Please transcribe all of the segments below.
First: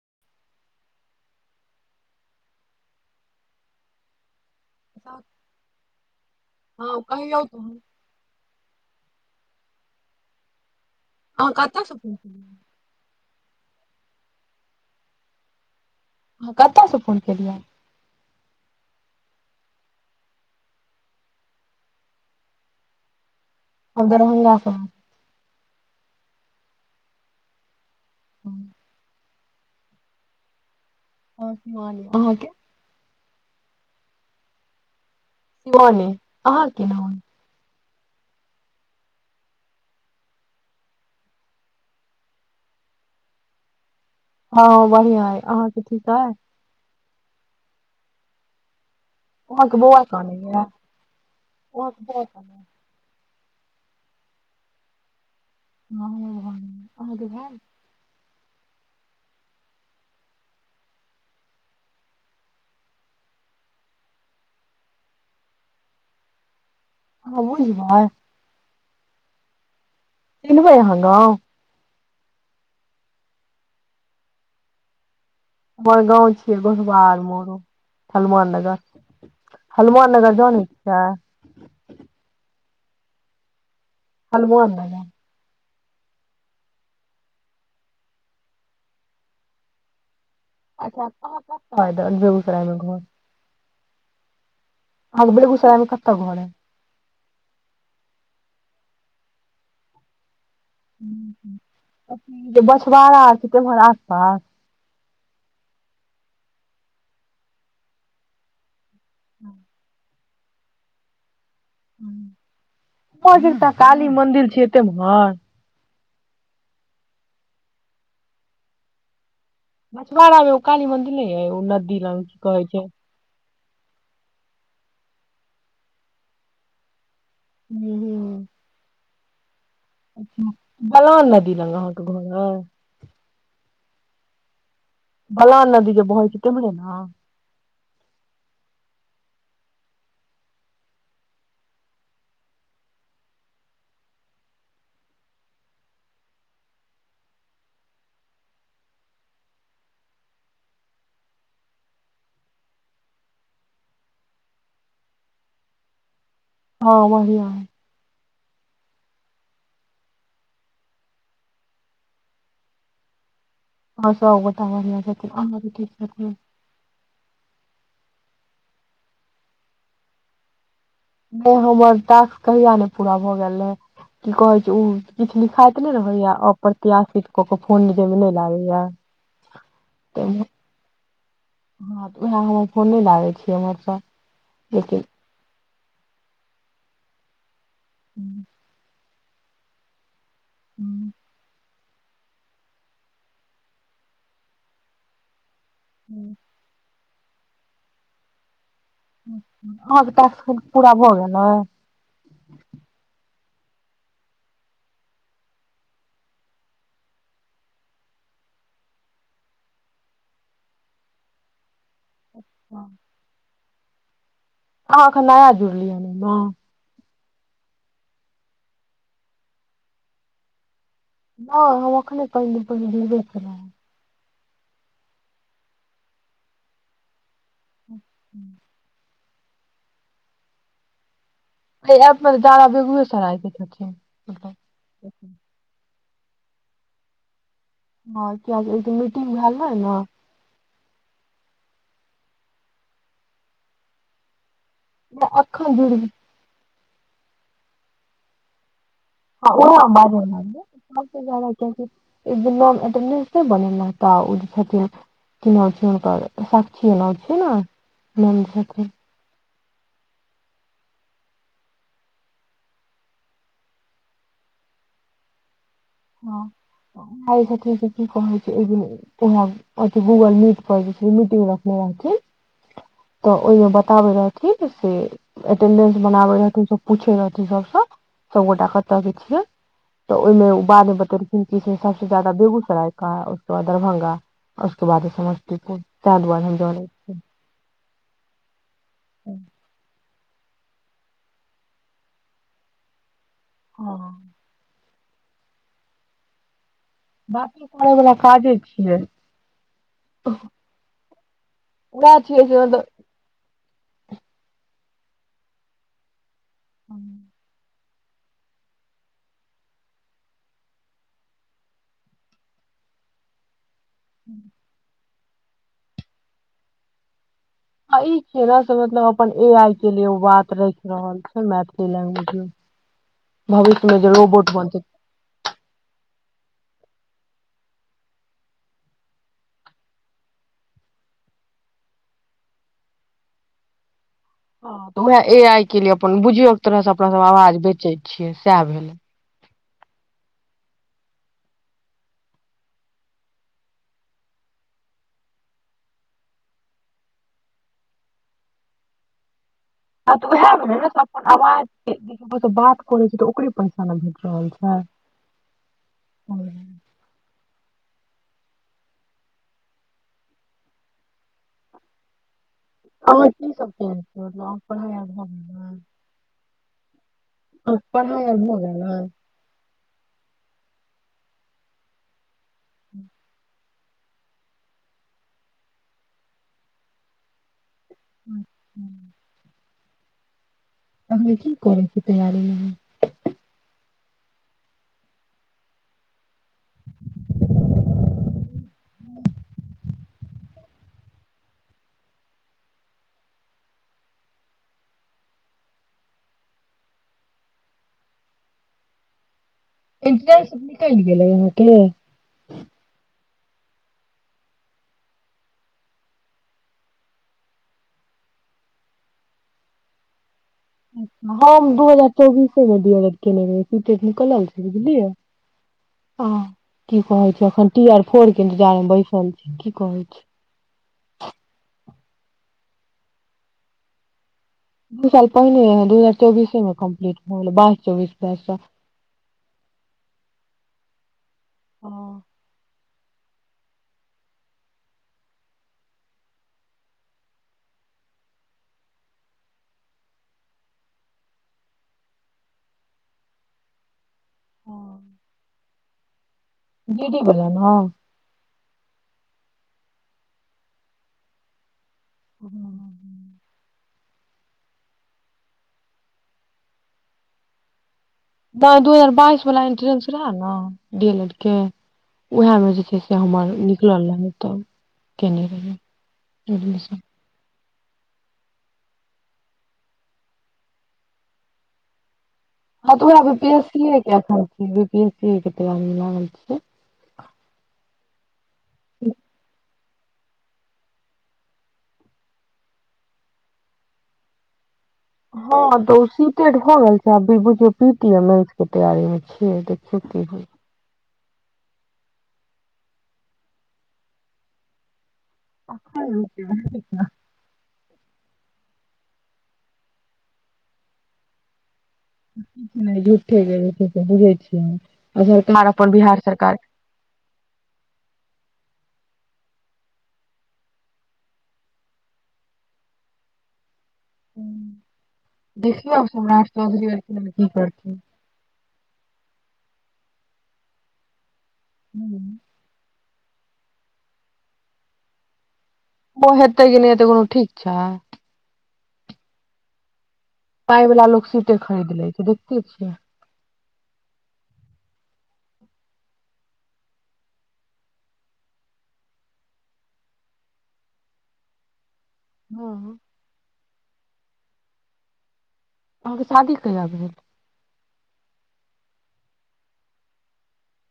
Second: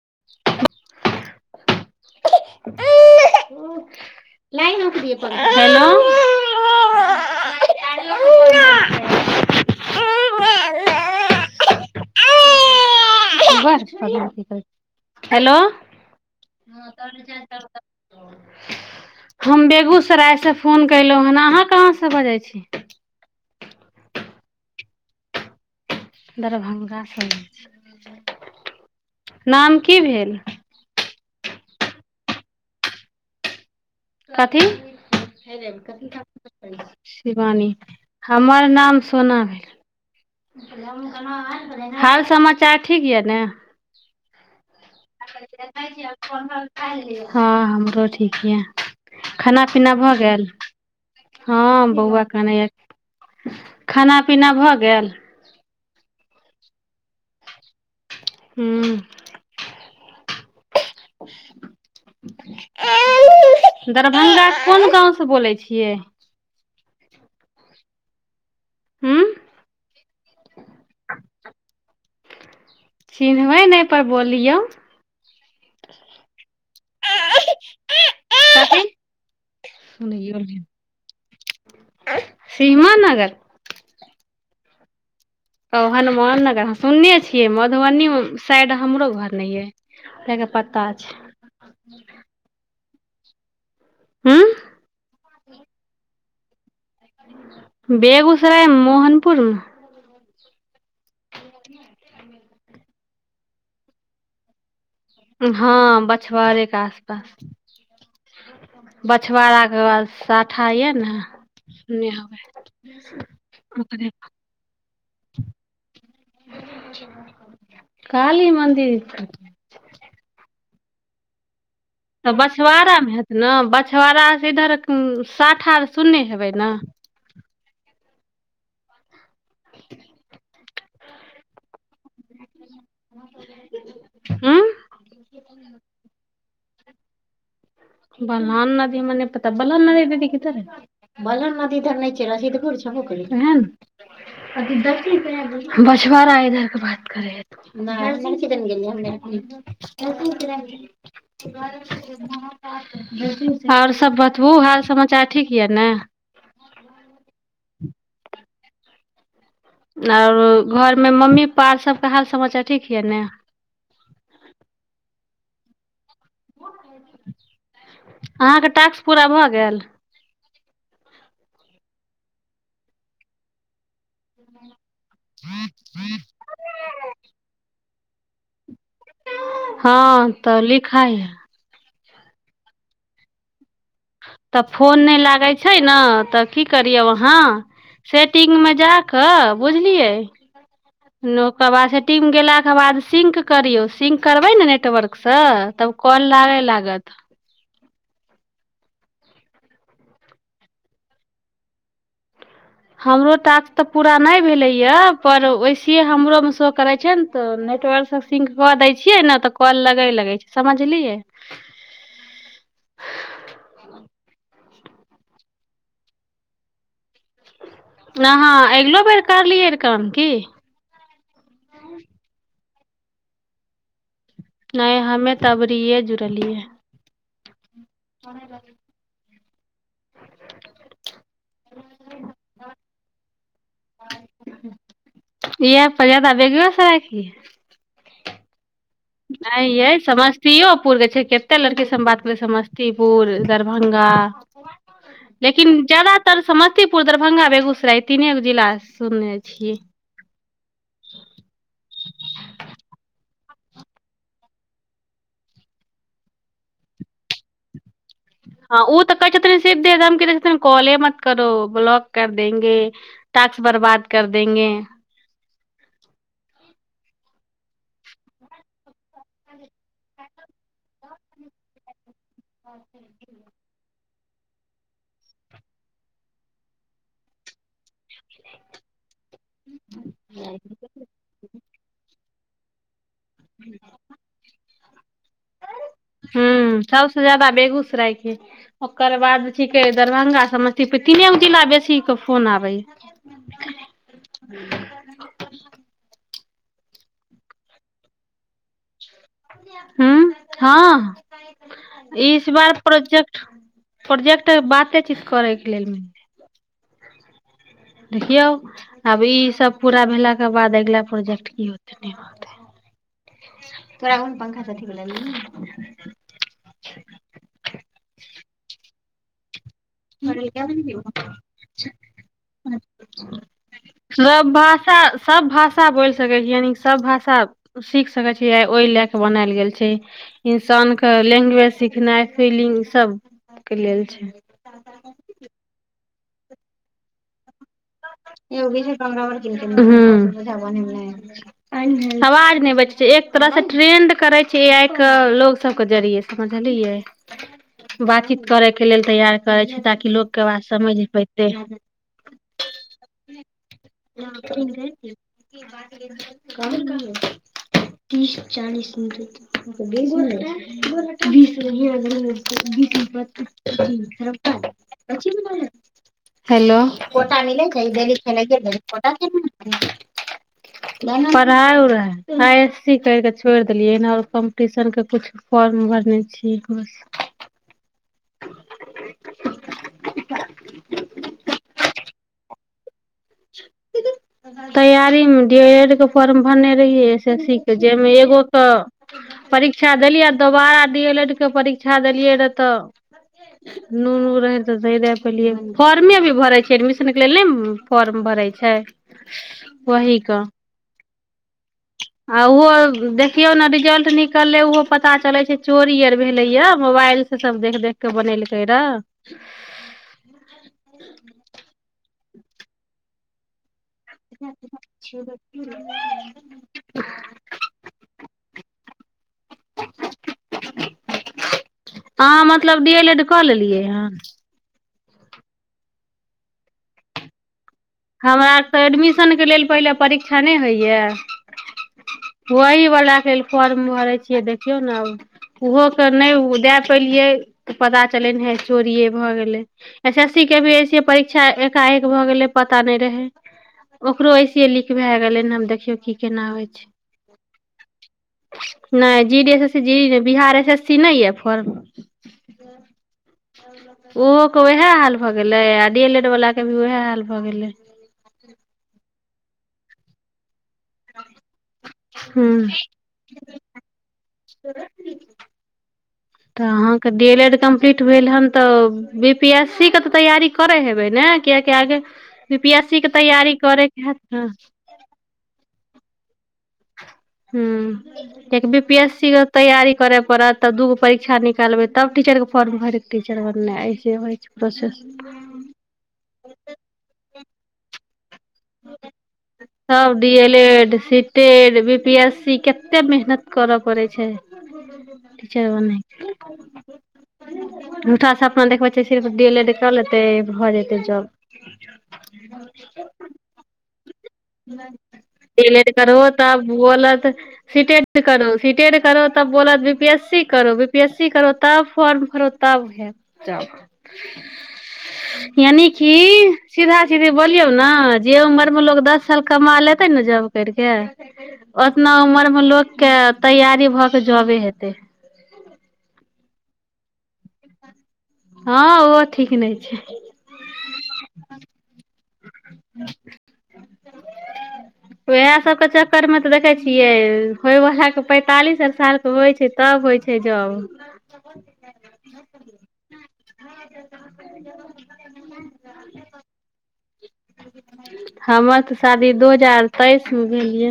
आ [inaudible] लानफ द पोो हँ कहियौ तहन [inaudible] अ कतयसँ फर्स्ट हेलो कतह सँ फोन कलियै हम बेगूसरायसँ फोन कयलहुँ हेन अहाँ कहाँसँ बजै छी हम दरभंगासँ दरभंगासँ ह [unintelligible] नाम की भेल अहाँ कें कथि शिवानी अहाँ के नाम शिवानी हमर नाम सोना भेल हाल समाचार ठीक यए ने हँ बढियां हय अहाँ त ठीक हइ हँ हमरो ठीके हइ खाना अहाँके पीना बौआ भऽ कानै गेल यै हँ अहाँके बौआ कानै यए? कानयया खाना पीना भऽ गेल हाँ हमर भए गेल अहाँ कें भए गेल हुँ दरभगासँ कोन गाँव से बोलै छियै आहाँ बुझबै हुँ चिनबै अहाँ गाम चिनबै नहि पर बोलियौ बड़गांवझ गोढ़वाड़ मोरो हनुमान नगर कथी हनुमान नगर सुनैयो जान छिय श्रीमान नगर हनुमान नगर हाँ हनुमान नगरह सुनने छियै मधुबनी साइड हमरो घर नहि यइ अच्छा कह बेगूसराय मे घर हुँ अहाँ के बेगूसराय मे कत घर या बेगूसराय मोहनपुरमे जे बछवड़ा आर छै तकर आसपास हँ बछवाड़े के आस पास बछवाड़ाक के पास साथा यऽ ने सुनने हेबै त काली ओकरे मन्दिर छै तमे हं काली मन्दिर बछवाड़ा मे ओ काली मन्दि नहि आय ओ नद तऽ बसबाड़ामे हेत ने बछबाड़ा से इधर साठार सुन्ने हेबै ने हूं हूं बलान नदी लग अहाँके घर अय उं बलान नदि ज बहै छै तेम्हरे ने बलान नदी हम नहि पता बलान नदी दीदी किधर है बलान नदी इधर बछवारा इधर के बात कर आओर सब बतबू हाल समाचार ठीक यऽ ने हँ बढियां अय आओर घरमे मम्मी पप्पा सभके हाल समाचार ठीक यए ने हँ सब गोटि बढियां छथिन अहां सब ठीक छथिन अहाँके टास्क पूरा भऽ गेल नहि हमर टास्क कहिया ने पूरा भए गेल रहे की कहे छै ओ किछु लिखाइत नहि रहैया अप्रत्याशित कऽ के फोन जैमे नहि लागैया हँ तैमे तऽ लिखाइ ह हँ उएह हमर फोन नहि लागै छी हमर तऽ फोन नहि लागै छै ने तऽ की करियौ अहाँ सेटिंग मे जा कऽ बुझलियै अहाँके नोक ओकर बाद सेटिंग गेलाके बाद सिंक करियौ सिंक करबै ने नेटवर्कसँ तब काॅल लागे लागत त अहांके टास्क पूरा भऽ गेलै हमरो टास्क तऽ पूरा नहि भेलैए पर वैसेे हमरोमे शो करै छै ने तऽ नेटवर्कसँ सिंक कऽ दै छियै ने तऽ कॉल लगय लगै छै समझलियै अच्छा हँ, एखन नया जुड़लिऐ हँ। न हां अगिलो बेर करलियै काम की नहि हम ओखने पहिने जुड़बे केलौ हं नहि हमे तब एबरिये जुड़लियै अर एप पर ज्यादा बेगूसराय छथिब पहिय तऽ बेगूसराय की आओर क नहि, ई समस्तीपुरक छथि। कते लड़की से हम बात करेै समस्तीपुर दरभंगा लेकिन अखन जुड़ हँ ज्यादातर समझ समस्तपुर दरभंगा बेगूसराय तीनेग जिला सुनने [unintelligible] छियै बन ने तऽ ओी छथिन कना छै ओनकर स्षीना छै ने मैम जे हँ छथिन ओ तऽ क सिधे दम क देख सक कॉले मत करो ब्लॉक कर देेंगे टास्क बर्बाद कर देेंगे हँ, की कहैत छथि? ओ अहाँकेँ गूगल मीट पर मीटिंग रखने छथि? तऽ ओहिमे बताबै रह ओ अटेंडेन्स बना रहल छलथि। सभसँ पुछि रहल छलथि सभगोटे कतयक छी? तऽ ओहिमे बतौलखिन जे सभसँ ज्यादा लोक बेगूसरायक छथि। उसके बाद दरभंगा उसके बाद समस्तीपुर तहदबाद हम ज सराय क ओकर बाद की कह दरभंगा, समस्तीपुर आ बेगूसराय ई तीनू जिलासँ सभसँ बेसी फोन अबैत अछि। हँ [unintelligible] बात करबाके काजे अछि। हँ, उएह छियै एहि से बेर मतलब प्रोजेक्ट अछि। प्रोजेक्ट बाते चित करैके लेल हँ देखियौ, आब ई सभ पूरा भेलाक बाद अगिला प्रोजेक्ट की होयत कि नहि, से तखन बुझाएत। तोहरा लग पंखा ह आ ई केकरा से मतलब अब अपन ए आइ लैंग्वेज मे भविष्य मे जे रोबोट सब बनतै भाषा सब भाषा बोल सकै छी यानि सभ भाषा सीखि सकैत छी। ओहि लेल ई बनायल गेल छै। ई इंसानकेँ भाषा सिखेबाक आ अपन भावना व्यक्त करबाक लेल बनायल गेल छै। वएह अछि। एकरा एना बुझियौ जे एक तरहसँ अपना सभ अपन आवाज बेचैत छी। योगी छै बमरा बर हँ, आवाज नहि बेचैत छै। एक तरहसँ ए आई केँ ट्रेनिंग देल जाइत छै, जाहिसँ ओ लोकसभक बात बुझि सकय आ नीकसँ बातचीत कऽ सकय। बात उहै भेलै पर अबाज कररो सँ बात करै [unintelligible] छै तऽ ओकरे पैसा ने भेट रहल छै तीस चालीसी अहाँ की सब केने छियै मतलब [unintelligible] अहाँके पढ़ाइ आर भऽ गेल ने [unintelligible] हेलो कोटा मिले अहाँके डेली पढ़ाइ आर खेनाइ के भऽ खेतै गेल कोटा केना एतै पढ़ाइ उऽ रहै आइ एस सी कैर कऽ छोड़ देलियै नऽ आओर कम्पटिशन के किछ फॉर्म भरने छी एक बेर अचछा [unintelligible] करै छी तैयारी मे तैयारी डी एल एड के फॉर्म भरने रहियै एस एस सी के जाहिमे एगो के परीक्षा देलियै आ दोबारा डी एल एड के परीक्षा देलियै रहिये तऽ नुनू रहै तऽ नइ देय पेलियै हम फॉर्मे अभी भरै छै एडमिशनके लेल नइ फॉर्म भरै छै वही के इन्ट्रेस निकैल गेलै आहा आ ओहो देख देखियौ नऽ रिजल्ट निकले ओहो पता चलै छै चोरी आर भेले या मोबाइल से सब देख देख के बनेलकै रह हम दू हजार चौबीसे [unintelligible] निकलल छै बुझलियै आ की कहै छै एखन टी आर इ फोर के इन्तजार मे बैसल छै की कहै छी आहा मतलब डी एल एड कऽ लेलियै हन दू साल पहिने दू हजार चौबीसे मऽ कम्प्ली भ गेलै बइ हमरा तऽ एडमिशन के लेल पहिले परीक्षा नइ होइ ऐह ह [unintelligible] के फॉर्म भरे छियै देखियौ न उहो के नहि देय पलिये त पता चल ने हे चोरीेये भए गेले एस एस सी के भी ऐसिये परीक्षा एकाएक भए गेले पता नइ रहे ओकरो ऐसिये लिक हँ भए गेले हम आब देखियौ की केना जी डी बला न नइ G D S S G D नइ बिहार एस एस सी नइ य फर्म हँ हँ ओहो के उएह हाल भए गेलै आ डी एल एड वाला के भी उएह हाल भऽ गेलै ब दू हजार बाइस उ वला इन्ट्रेन्स रहे वेह न डी एल लेड के हूँ उएहमे जे छै से हमर निकलल रहै तऽ केने रही तऽ एडमिशन अहाँके डी एल एड तऽ बी पी एस सी के तैयारी करै हेबै न कियाकी आगे बी पी एस हँ सी तऽ के उहए बी पी तैयारी एस सीये करैके के हैत ने अखन बी पी एस सीके तैयारीमे ह हुं कियाकी बी पी एस सी के तैयारी करै पड़त तब दुगो परीक्षा निकालबै तब टीचरके फॉर्म भरिकऽ टीचर बनइ अइसे होइ छै प्रोसेस हँ तो सीटेड हो गेल छै अभी बुझु सीटमे तैयारीमे छियै देखियौ की होय छै टेड बी पी एस सी कते मेहनत करऽ पड़ै छै टीचर आख बनै झूठा सपना देखबै छै सिर्फ डी एल एड क लेतै भऽ जेतै जाॅब नहि झूठे गय जे सब बुझै छै डी एल एड करबो सरकार तब बोलत सीटेट करो सीटेट करो तब बोलत बी पीएस सी करो बीपी एस सी करो तब फॉर्म फरो तब जाव हुं यानी देखियौ आब कि सौराठ चौधरी आर सीधा के सीधी लेल की बोलियौ करथिन। न जे उमरमे लोक दस कमा लेतै ने जॉब करिके ओतना हूँ। उमर मे लोकके तैयारी भऽ के जाॅबे हेतै ओहो हेतै कि नहि हेतै कोनो ठीक छै हँ ओहो ठीक नहि छै पाय बला लोक सीटे खरीद ले छै देख ठीके छै उएह सभके चक्करमे तऽ देखै छियै होयवलााके पैंतालिस सालके होइ छै तब होइ छै जब हँ [unintelligible] अहाँके शादी कहिया भेल हमर तऽ शादी दू हजार तेइस मे भेलियै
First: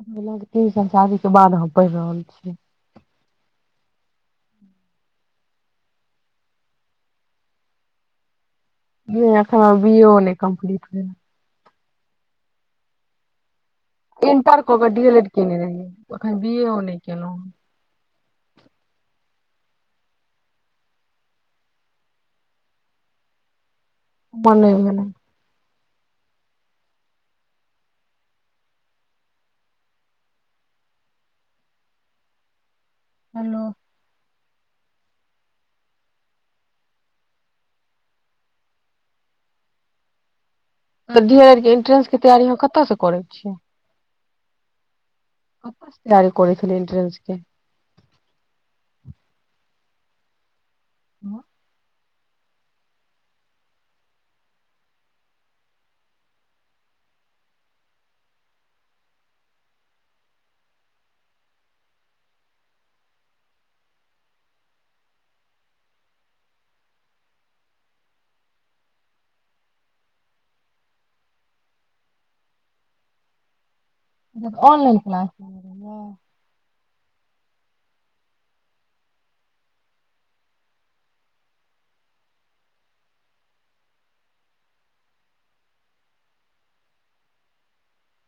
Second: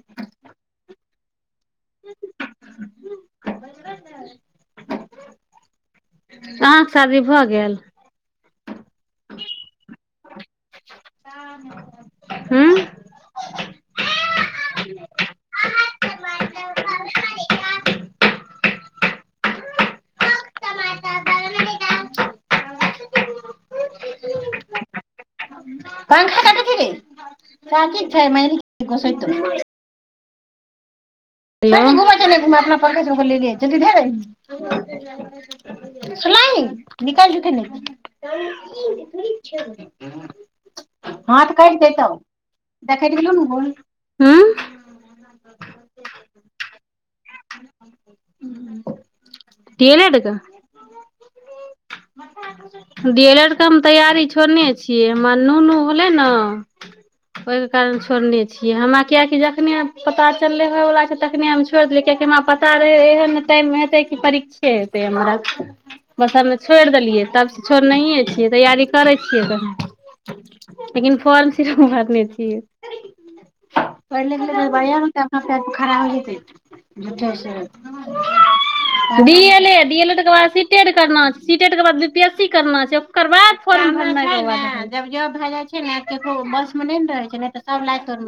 तीन साल शादि के बाद हम पढ़ि रहल छी [inaudible] अहाँके शादी भऽ गेल नै अखन हम बी ए ओ नै कम्प्लीट हो हूँ इंटर कऽ के डी एल एड कने रहिै अखन बी ए ओ नहि केलहु म नहि नहि पंखा के [unintelligible] हंगू चल अपना [unintelligible] पखा च बोलियै हेलो। जी ध ह [unintelligible] सुनाह निकाल जख धीरके इन्ट्रेंसके तैयारी हम कतयसँ करै छियै हँ काररी छल इन्टस के डी एल एड के हँ डीलर के हम तैयारी छोड़ने छियै हमर नू नू होलै ने ओहिके कारण छोड़ने छियै हमरा किियकि जखने पता चललै त छिय हम पता टाइ हे परीक्षे हे हमरा छ देलियै तब छ छ तैय कर छिय लेकिन फॉ सर नहि छ ऑनलाइन क्लास खराब होत ी L एील B P S C करना छै ओकर बाद फर् भर ज जब भए जाइ छै ने ककरो बसमे नहि ने रहै छै तऽ सब ला तो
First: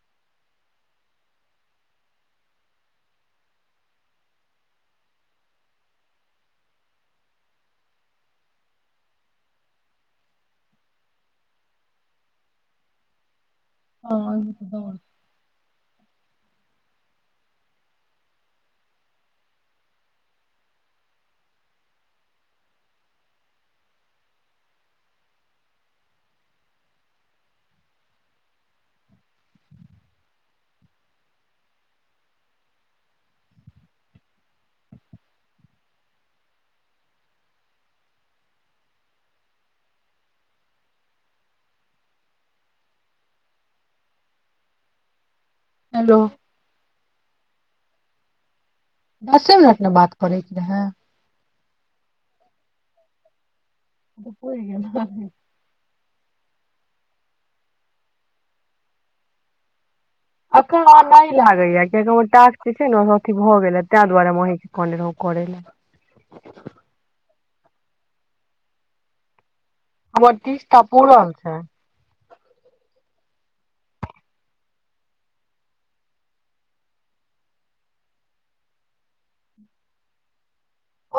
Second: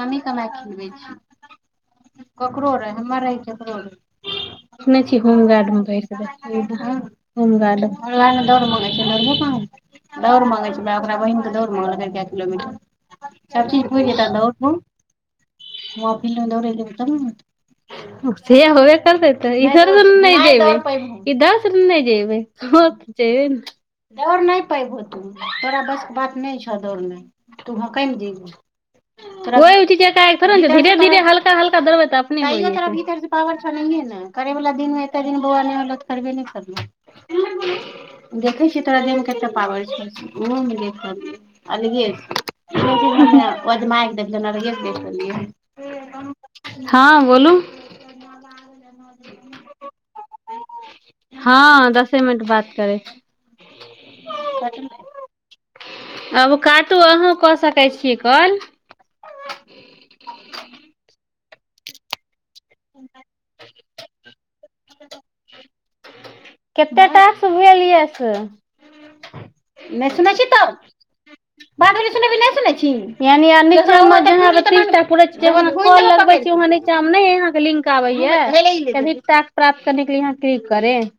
हमही केना ककरो रहै हमर रहै ककरो रहै सुनै छियै होमगार्डमे ब होमगार्डड दौड़ मङ्गै छिय दौड़ मङ्गै छै ओकरा बहिन तऽ दौड़ मङ्गलकै कए किलोमीटर सब चीज होइ जे त दौू हँ स [unintelligible] र [unintelligible] करिन दिन बौ कर देख छ प बल हेलो [inaudible] हँ बोलू दसे मिनट मे बात करै छै नहिाँ हँ दसे मिनट बात करे ओ त होइ गेल आब काटू अहूँ कऽ सकै छीिय कल अखर आ नहि ल गईए जे छै ने अथि भऽ गेले ताहि दुआरे मेह क रह कर ल कतेक तास भेल यऽ से हमर तीस टा पुर रहल छै नह लिंक आब य प्राप्त कर के ल यह क्लिक करे